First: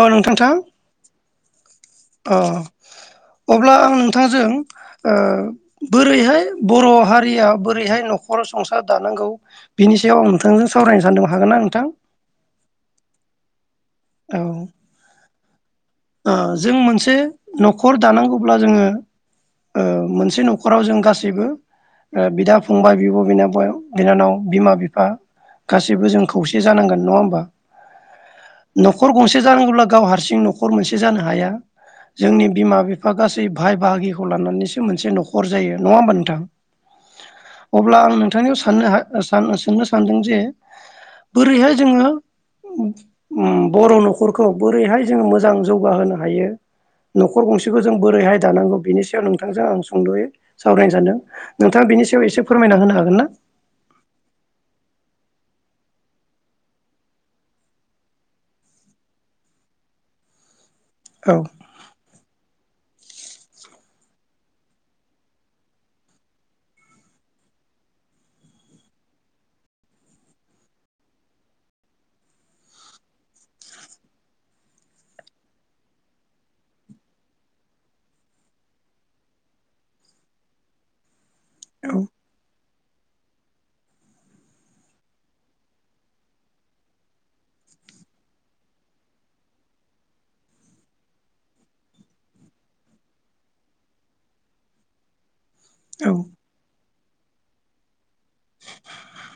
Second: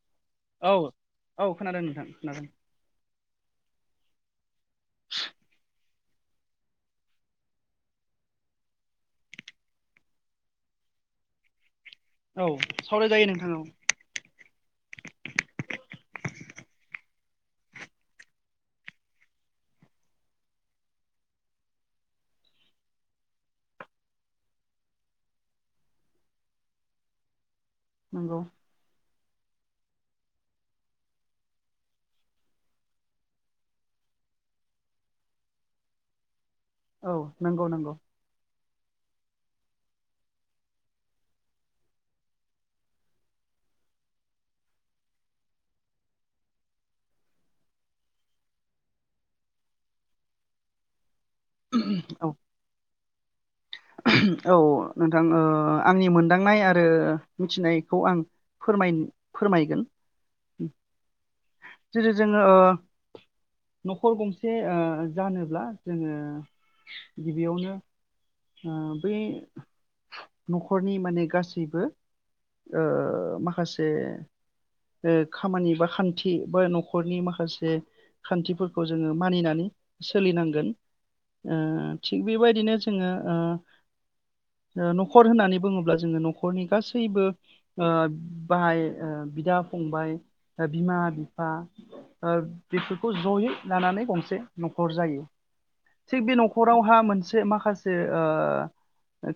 अ नोंथां-थां। औ औ खोनादों नोंथां अ खोनादों अब्ला आं नोंथांजों ओ। बोरैहाय बर' हारिया बोरैहाय न'खर संसार दानांगौ बिनि सायाव आं नोंथांजों सावरायनो सानदों हागोन ना नोंथां? औ सावरायजायो नोंथां औ। औ। अ जों मोनसे न'खर दानांगौब्ला जोङो ओ मोनसे न'खराव जों गासैबो ओ बिदा-फंबाइ, बिब'-बिनानाव, बिमा-बिफा गासैबो जों खौसे जानांगोन नङा होमबा? नंगौ न'खर गंसे। जानांगौब्ला गाव हारसिं नखर। नखर मोनसे जानो हाया जोंनि बिमा-बिफा गासै भाय बाहागिखौ लानानैसो मोनसे न'खर जायो नङा होमबा नोंथां? औ नंगौ नंगौ अब्ला आं नोंथांनियाव साननो हा। आं सोंनो सानदों जे बोरैहाय जोङो ओम बर' न'खरखौ बोरैहाय जोङो मो। मोजां जौगाहोनो हायो न'खर गंसेखौ जों बोरैहाय दानांगौ बेनि सायाव नोंथांजों आं सुंद'यै सावरायनो सानदों। नोंथाङा बिनि सायाव औ एसे फोरमायना होनो हागोन ना? औ नोंथां ओ आंनि मोनदांनाय आरो मिथिनायखौ आं फोराय फोरमायगोन। औ जेरै जोङो। न'खर गंसे ओ जानोब्ला जोङो। गिबियावनो। ओ बै न'खरनि माने गासैबो ओ माखासे खामानि बा खान्थि बा न'खरनि माखासे खान्थिफोरखौ जोङो मानिनानै सोलिनांगोन। ओ औ थिग बेबायदिनो। जोङो। ओ न'खर होननानै बुङोब्ला जोङो न'खरनि गासैबो ओ बाहाय, बिदा- फंबाइ, बिमा-बिफा ओ बेफोरखौ जयै लानानै गंसे न'खर जायो। औ थिग बे न'खराव। मा मोनसे माखासे। ओ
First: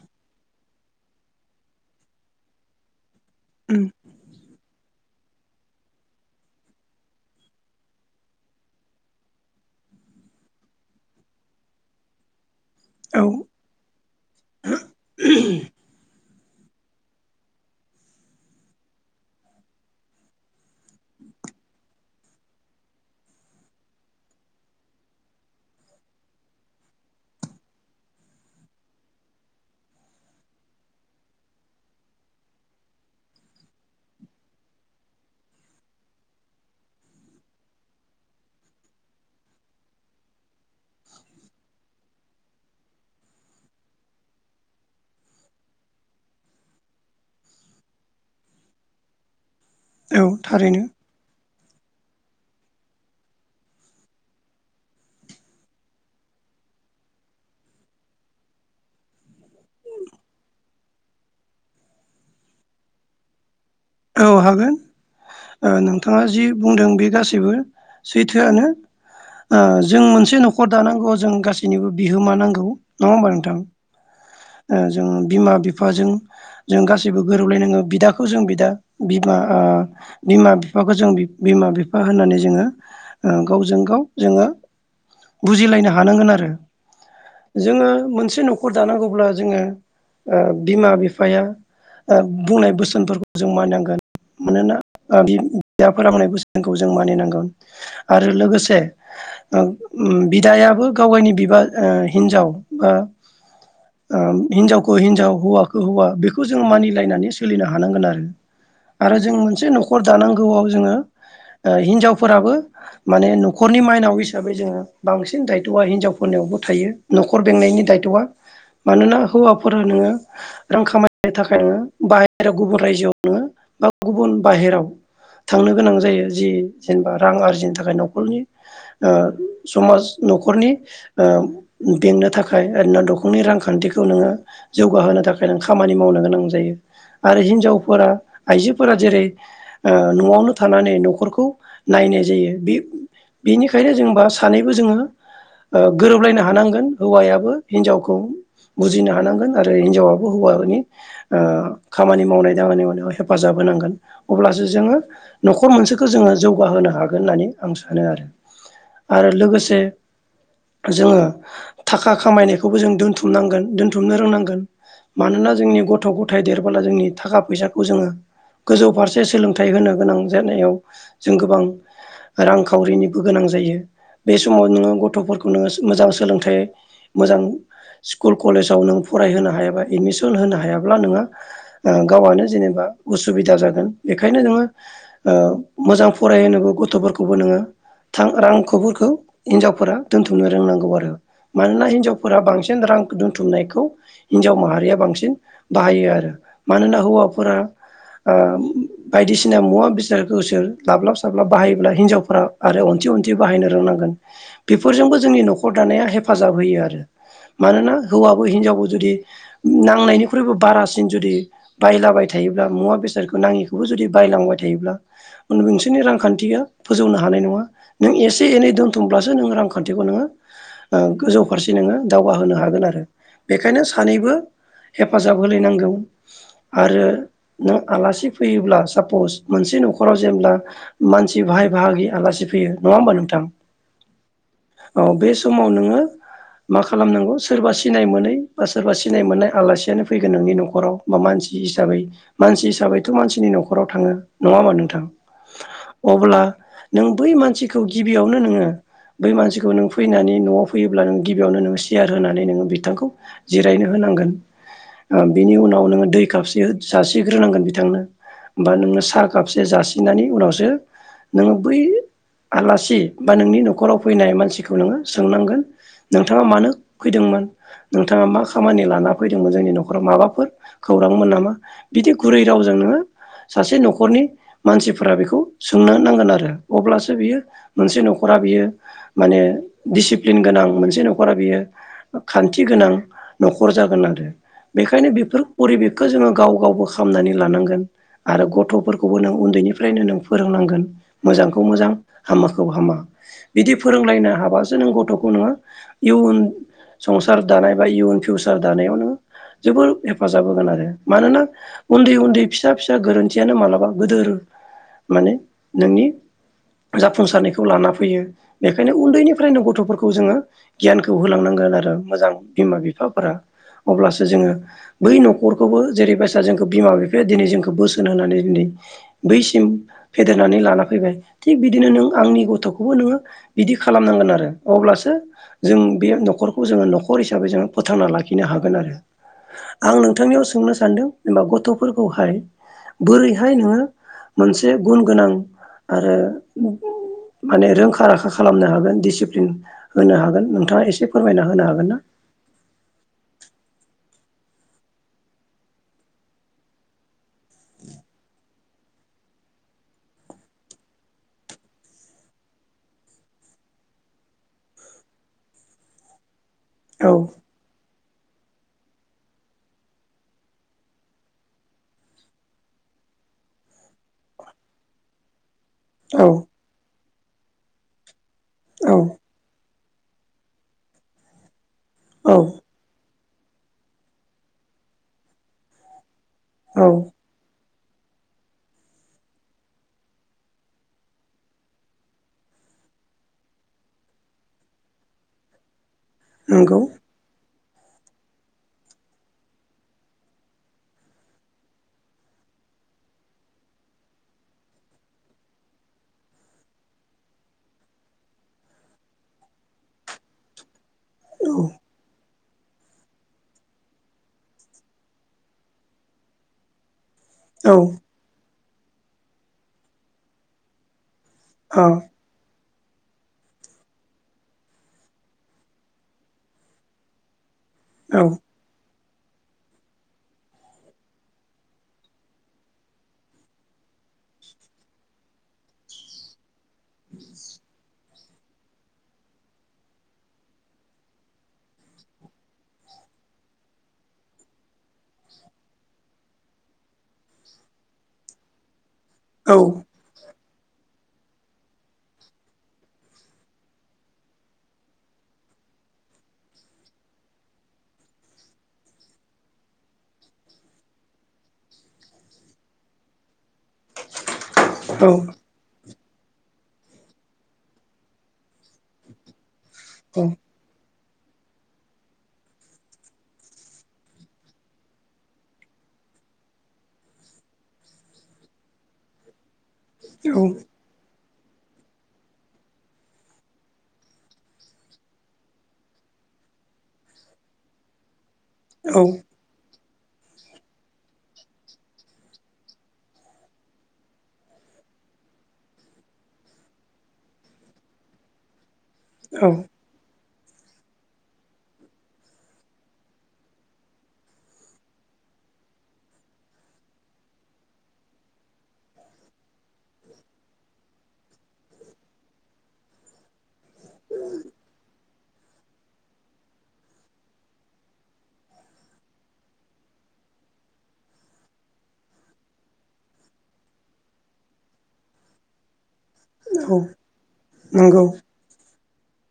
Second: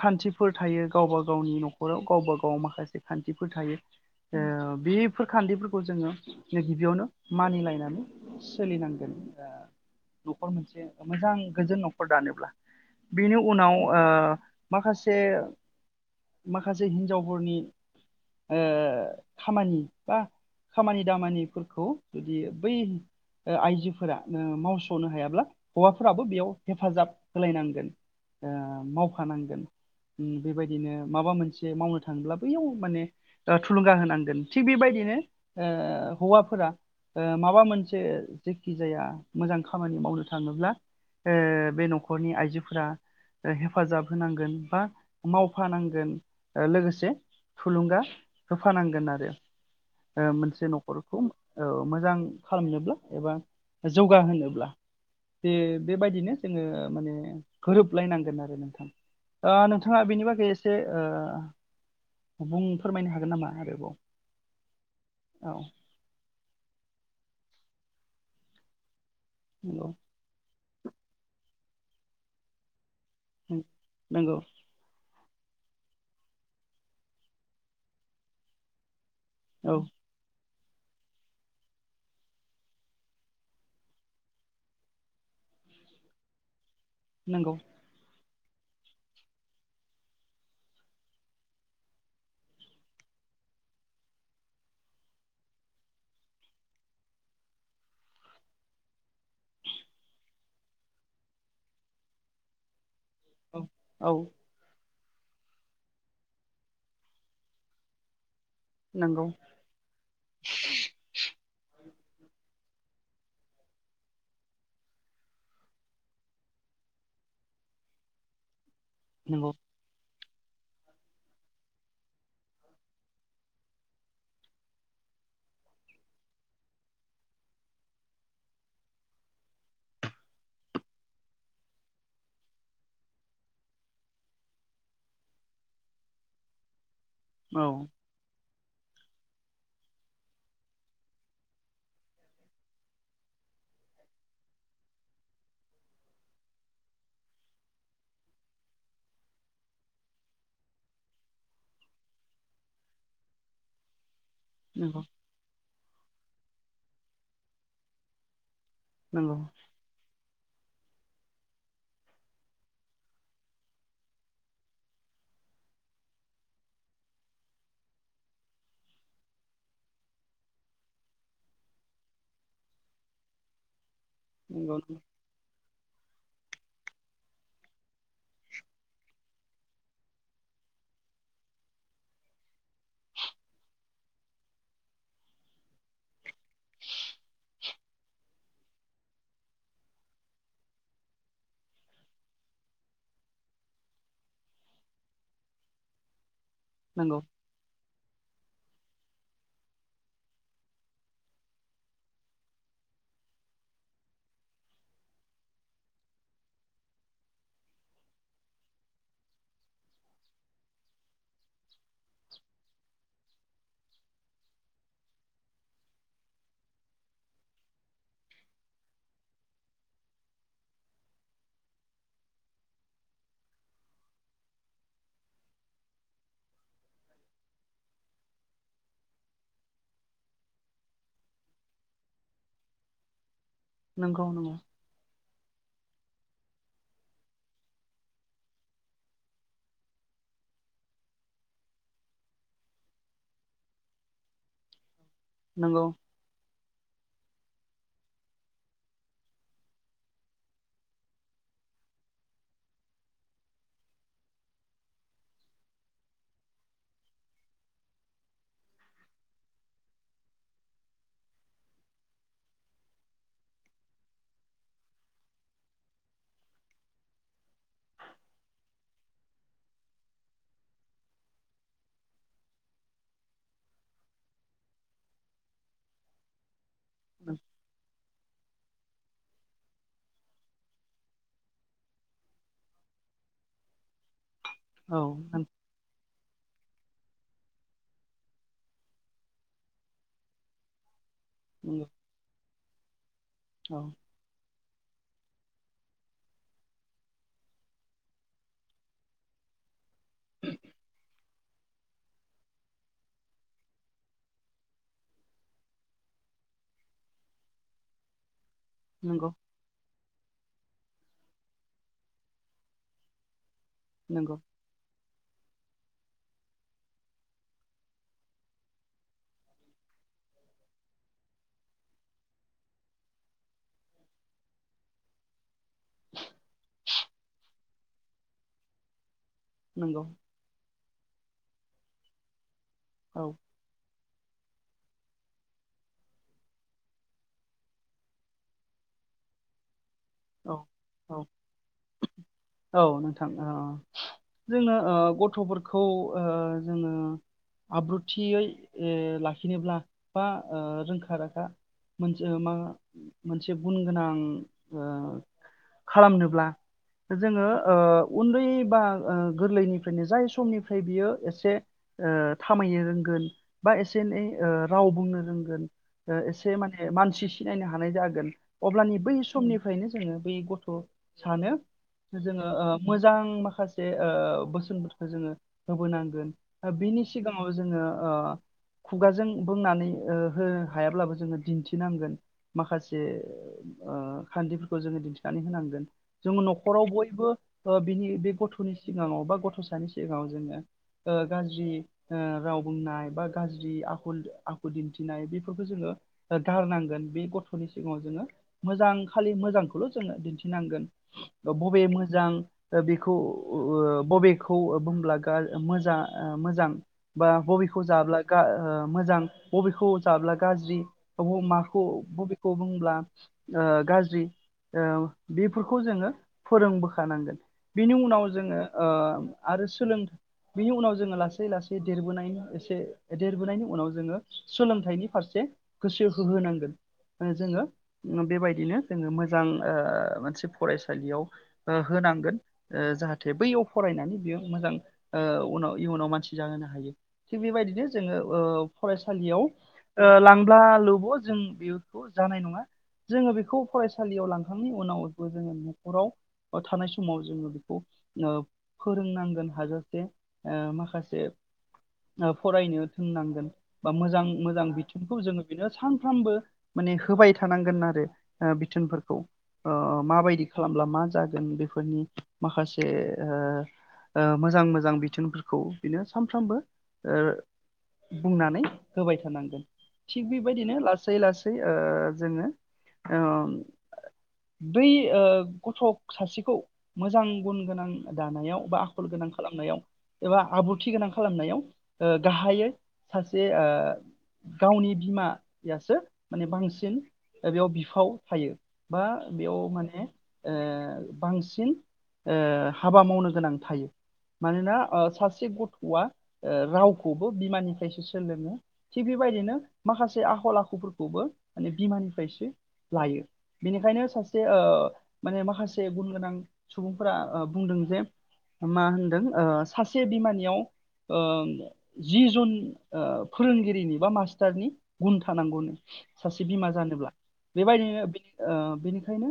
खान्थिफोर थायो गावबा गावनि न'खराव गावबा गाव माखासे। खान्थिफोर थायो उम ओ बे। बेफोर खान्दिफोरखौ जोङो गिबियावनो मानिलायनानै सोलिनांगोन न'खर मोनसे मोजां गोजोन न'खर दानोब्ला। औ बेनि उनाव ओ माखासे। माखासे हिन्जावफोरनि ओ खामानि बा खामानि दामानिफोरखौ जुदि बै ओ आइजोफोरा मावस'नो हायाब्ला हौवाफोराबो बेयाव हेफाजाब होलायनांगोन। ओ मावफानांगोन बेबायदिनो माबा मोनसे मावनो थाङोब्ला बैयाव माने थुलुंगा होनांगोन थिग बेबायदिनो ओ हौवाफोरा माबा मोनसे जेखि जाया मोजां खामानि मावनो थाङोब्ला ओ बे न'खरनि आइजोफोरा। हेफाजाब होनांगोन बा मावफानांगोन लोगोसे थुलुंगा होफानांगोन आरो। औ मोनसे थारैनो न'खरखौ औ मोजां खालामनोब्ला एबा जौगाहोनोब्ला बे बेबायदिनो जोङो माने गोरोबलायनांगोन आरो नोंथां ओ नोंथाङा बेनि बागै एसे ओ बुं फोरमायनो हागोन नामा आरो? औ हागोन ओ नोंथाङा जि बुंदों बे गासैबो सैथोआनो। ओ नंगौ जों मोनसे न'खर दानांगौ जों गास सिनिबो बिहोमा नांगौ। नङा होमबा? नोंथां नंगौ जों बिमा बिफाजों जों गासैबो गोरोबलायनाङो बिदाखौ जों बिदा बिमा ओ औ बिमा-बि फाखौ जों बिमा-बिफा होननानै जोङो गावजों ओ गाव जोङो बुजिलायनो हानांगोन आरो। नंगौ जोङो मोनसे न'खर दानांगौब्ला जोङो ओ बिमा बिफाया ओ बुंनाय बोसोनफोरखौ जों मानिनां गोन‌ मानोना बिदा फोरोंनाय बोसोनखौ जों मानिनांगौ आरो लोगोसे उम बिदायाबो गावगायनि बिबा ओ हिनजाव बा औ औ ओं हिनजावखौ हिनजाव हौवाखौ हौवा बेखौ जोंङो मानिलायनानै सोलिनो हानांगोन आरो। आरो नंगौ जों मोनसे न'खर दानांगौआव जोङो हिनजावफोराबो माने न'खरनि माइनाव हिसाबै जोङो बांसिन दायथ'आ हिनजावफोरनियावबो थायो न'खर बेंनायनि दायथ'आ। मानोना नंगौ हौवाफोरा नोङो रां खामायनो थाखाय नोङो बाहेरायाव गुबुन रायजोआव नोङो बा गुबुन बाहेराव थांनो गोनां जायो जि जेनबा रां आरजिनो थाखाय न'खरनि ओ समाज न'खरनि ओ बेंनो थाखाय आरैनो न'खरनि रांखान्थिखौ नोङो जौगाहोनो थाखाय नों खामानि मावनो गोनां जायो। आरो औ हिनजाव आइजोफोरा जेरै ओ न'आवनो थानानै न'खरखौ नायनाय जायो बे बेनिखायनो जेनबा सानैबो जोङो ओ गोरोबलायनो हानांगोन हौवायाबो हिनजावखौ बुजिनो हानांगोन आरो हिनजावाबो हौवानि ओ खामानि मावनाय मावनायाव हेफाजाब होनांगोन। अब्लासो जोङो नंगौ न'खर मोनसेखौ खौ जोङो जौगाहोनो हागोन होननानै आं सानो आरो। आरो नंगौ लोगोसे जोङो थाखा खामायनायखौबो जों दोनथुमनांगोन दोनथुमनो रोंनांगोन मानोना जोंनि गथ'-गथाय देरबोला जोंनि थाखा फैसाखौ जोङो गोजौ फारसे सोलोंथाइ होनो गोनां जानायाव जों गोबां रांखावरिनिबो गोनां जायो। बे समाव नोङो गथ'फोरखौ नोङो मोजां सोलोंथाइ मोजां स्कुल कलेजाव नों फरायहोनो हायाबा एडमिसन होनो हायाब्ला नोङो गावआनो जेनेबा उसुबिदा जागोन बेखायनो नोङो ओ मोजां फरायहोनांगौ गथ'फोरखौबो नोङो थां रांखौफोरखौ हिनजावफोरा दोनथुमनो रोंनांगौ आरो मानोना हिनजावफोरा बांसिन रां दोनथुमनायखौ हिनजाव माहारिया बांसिन बाहायो आरो। मानोना नंगौ हौवाफोरा ओ बायदिसिना मुवा बेसादखौसोर लाब्लाब साब्लाब बाहायोब्ला हिनजावफ्रा आरो अनथि अनथि बाहायनो रोंनांगोन बेफोरजोंबो जोंनि न'खर दानाया हेफाजाब होयो आरो मानोना हौवाबो हिनजावबो जुदि नांनायनिख्रुइबो बारासिन जुदि बायलाबाय थायोब्ला मुवा बेसादखौ नाङिखौबो जुदि बायलांबाय थायोब्ला नोंसोरनि रांखान्थिया फोजौनो हानाय नङा नों एसे एनै दोनथुमब्लासो नोङो रांखान्थिखौ नोङो ओ गोजौ फारसे नोङो दावगाहोनो हागोन आरो बेखायनो सानैबो हेफाजाब होलायनांगौ। आरो नों आलासि फैयोब्ला सापस मोनसे न'खराव जेब्ला मानसि बाहाय बाहागि आलासि फैयो नङा होमबा नोंथां? नंगौ औ बे समाव नोङो मा खालामनांगौ सोरबा सिनाय मोनै बा सोरबा सिनाय मोननाय आलासियानो फैगोन नोंनि न'खराव बा मानसि हिसाबै मानसि हिसाबैथ' मानसिनि न'खराव थाङो नङा होमा नोंथां नंगौ नंगौ अब्ला नों बै मानसिखौ गिबियावनो नोङो बै मानसिखौ नों फैनानै न'आव फैयोब्ला नों गिबियावनो नों सेयार होनानै नोङो बिथांखौ जिरायनो होनांगोन बिनि उनाव दै खापसे जासिग्रोनांगोन बिथांनो बा नोङो साहा कापसे जासिनानै उनावसो नों बै आलासि बा नोंनि न'खराव फैनाय मानसिखौ नोङो सोंनांगोन नोंथाङा मानो फैदोंमोन नोंथाङा मा खामानि लाना फैदोंमोन जोंनि न'खराव माबाफोर खौरांमोन नामा बिदि गुरै रावजों नोङो सासे न'खरनि मानसिफोरा बेखौ सोंनो नांगोन आरो। अब्लासो बियो मोनसे न'खरा बियो माने दिसिप्लिन गोनां मोनसे न'खरा बियो खान्थि गोनां न'खर जागोनां। औ बेखायनो बेफोर परिबेखखौ जोङो गाव गावबो खामनानै लानांगोन आरो गथ'फोरखौबो नों उन्दैनिफ्रायनो नों फोरोंनांगोन। मोजांखौ नंगौ मोजां हामाखौ हामा बिदि औ फोरोंलायनो हाबासो नों गथ' संसार दानाय बा इउन फिउचार दानायाव नोङो जोबोर हेफाजाब होगोन आरो मानोना उन्दै उन्दै फिसा फिसा गोरोन्थियानो मालाबा गोदोर माने नोंनि जाफुंसारनायखौ लाना फैयो बेखायनो नंगौ उन्दैनिफ्रायनो गथ'फोरखौ जोङो गियानखौ होलांनांगोन आरो मोजां बिमा बिफाफोरा अब्लासो नंगौ जोङो बै न'खरखौबो जेरैबायसा जोंखौ बिमा बिफाया दिनै जोंखौ बोसोन होनानै दिनै बैसिम फेदेरनानै लाना फैबाय थिग बिदिनो नों आंनि गथ'खौबो नोङो बिदि खालामनांगोन आरो अब्लासो जों बे न'खरखौ जोङो न'खर हिसाबै जो फोथांना लाखिनो हागोन आरो आं नंगौ नोंथांनियाव सोंनो सान्दों लाव गथ'फोरखौहाय औ बोरैहाय नोङो मोनसे गुन गोनां आरो माने रोंखा राखा खालामनो हागोन दिसिप्लिन होनो हागोन औ नोंथाङा एसे औ फोरमायना होनो हागोनना? औ नोंथां औ जोङो ओ गथ'फोरखौ ओ जोङो आब्रुथियै ओ लाखिनोब्ला बा ओ रोंखा राखा मोनसे मा मोनसे गुन गोनां ओ खालामनोब्ला औ जोङो ओ उन्दै बा ओ गोरलैनिफ्रायनो जाय समनिफ्राय बियो एसे ओ थामायनो रोंगोन बा एसे एनै ओ राव बुंनो रोंगोन ओ औ एसे माने मानसिस सिनायनो हानाय जागोन औ अब्लानि बै स फायनो जोङो बै गथ' सानो औ जोङो ओ मोज जां माखासे ओ बोसोनफोरखौ जोङो होबोनांगोन आ औ बिनि सिगाङाव जोङो ओ खुगाजों बुंनानै ओ हो हायाब्लाबो जोङो दिन्थिनांगोन माखासे ओ खान्थिफोरखौ जोङो दिन्थिनानै होनांगोन जोङो नंगौ न'खराव बयबो ओ बिनि बे गथ'नि सिगाङाव बा गथ'सानि सिगाङाव जोङो ओ गाज्रि ओ राव बुंनाय बा गाज्रि आखल द आखु दिन्थिनाय बिफोरखौ जोङो गारनांगोन बि गथ'नि सिगाङाव जोङो मोजां खालि मोजांखौल' जोङो दिन्थिनांगोन ओ औ बबे मोजां ओ बिखौ उ ओ बबेखौ ओ बुंब्ला गा ओ मोजा आ मोजां बा औ बबेखौ जाब्ला गा ओ ओ मोजां बबेखौ जाब्ला गाज्रि अब माखौ अ बबेखौ बुंब्ला ओ गाज ज्रि ओ बेफोरखौ जोङो फोरोंबोखानांगोन बिनि औ उनाव जोङो ओ आरो सोलों बिनि उनाव जोङो लासै लासै देरबोनायनि एसे देरबोनायनि उनाव जोङो सोलोंथाइनि फारसे गोसो होहोनांगोन ओ जोङो बेबायदिनो जोङो मोजां ओ मोनसे फरायसालियाव ओ होनांगोन ओ जाहाथे बैयाव फरायनानै बेयो मोजां ओ उनाव इयुनाव मानसि जाहोनो हायो थिग बेबायदिनो जोङो ओ फरायसालियाव औ ओ लां ब्ला लोब' जों बेखौ जानाय नङा जोङो बेखौ फरायसालियाव लांखांनायनि उनावबो जोङो न'खराव थानाय समाव जोङो बेखौ ओ फोरोंनांगोन हाजासे ओ माखासे ओ फरायनो थोननांगोन। बा मोजां -मोजां बिथोनखौ जोङो बिनो सान फ्रामबो माने होबाय थानांगोन आरो ओ बिथोनफोरखौ। ओ औ माबायदि खालामब्ला मा जागोन बेफोरनि माखासे ओ ओ मोजां -मोजां बिथोनफोरखौ बिनो सानफ्रामबो ओ बुंनानै होबाय थानांगोन। थिग बेबायदिनो लासै- लासै ओ जोङो ओ बै ओ गथ' सासेखौ मोजां गुन गोनां दानायाव बा औ आखल गोनां खालामनायाव एबा आब्रुथि गोनां खालामनायाव गाहायै ओ सासे ओ गावनि बिमायासो माने बांसिन बेयाव बि फाव थायो। बा औ बेयाव माने ओ बांसिन ओ हाबा मावनो गोनां थायो मानोना ओ सासे गथ'आ रावखौबो बिमानिफ्रायसो सोलोङो थिग बेबायदिनो माखासे आखल- आखुफोरखौबो माने बिमानिफ्रायसो लायो बेनिखायनो सासे ओ माने माखासे गुन गोनां सुबुंफोरा बुंदों जे मा होनदों ओ सासे बिमानियाव ओ जि जन ओ फोरोंगिरिनि बा मास्टारनि गुन थानांगौनो। सासे बिमा औ जानोब्ला। बेबायदिनो नंगौ ओ बेनिखायनो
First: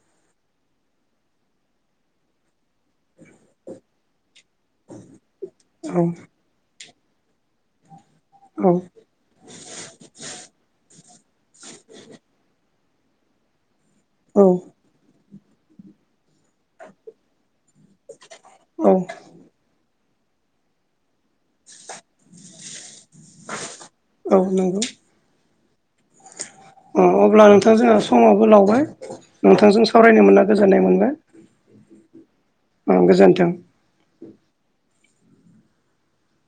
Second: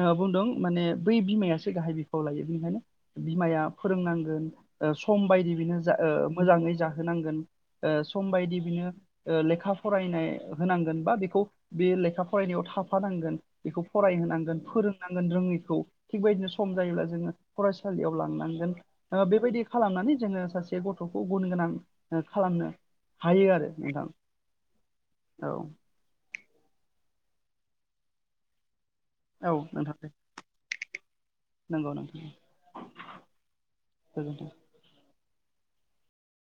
ओ बुंदों माने बै बिमायासो गाहाय बिफाव लायो बिनिखायनो बिमाया फोरोंनांगोन। ओ सम बायदि बिनो जा औ मोजाङै जा होनांगोन। सम बायदि औ बिनो ओ लेखा फरायनाय होनांगोन बा बेखौ बे लेखा थाफानांगोन। बेखौ औ फरायहोनांगोन फोरोंनांगोन रोङै औ। थिगबायदिनो सम जायोब्ला जोङो फरायसालियाव लांनांगोन बेबायदि खालामनानै जोङो सासे गथ'खौ गुन गोनां खालामनो हायो आरो नोंथां औ नंगौ औ। अ अब्ला नोंथां जोंहा समाबो लावबाय। औ नोंथांजों नोंथां दे सावरायनो मोनना गोजोननाय मोनबाय नंगौ नोंथां औ गोजोन्थों। गोजोन्थों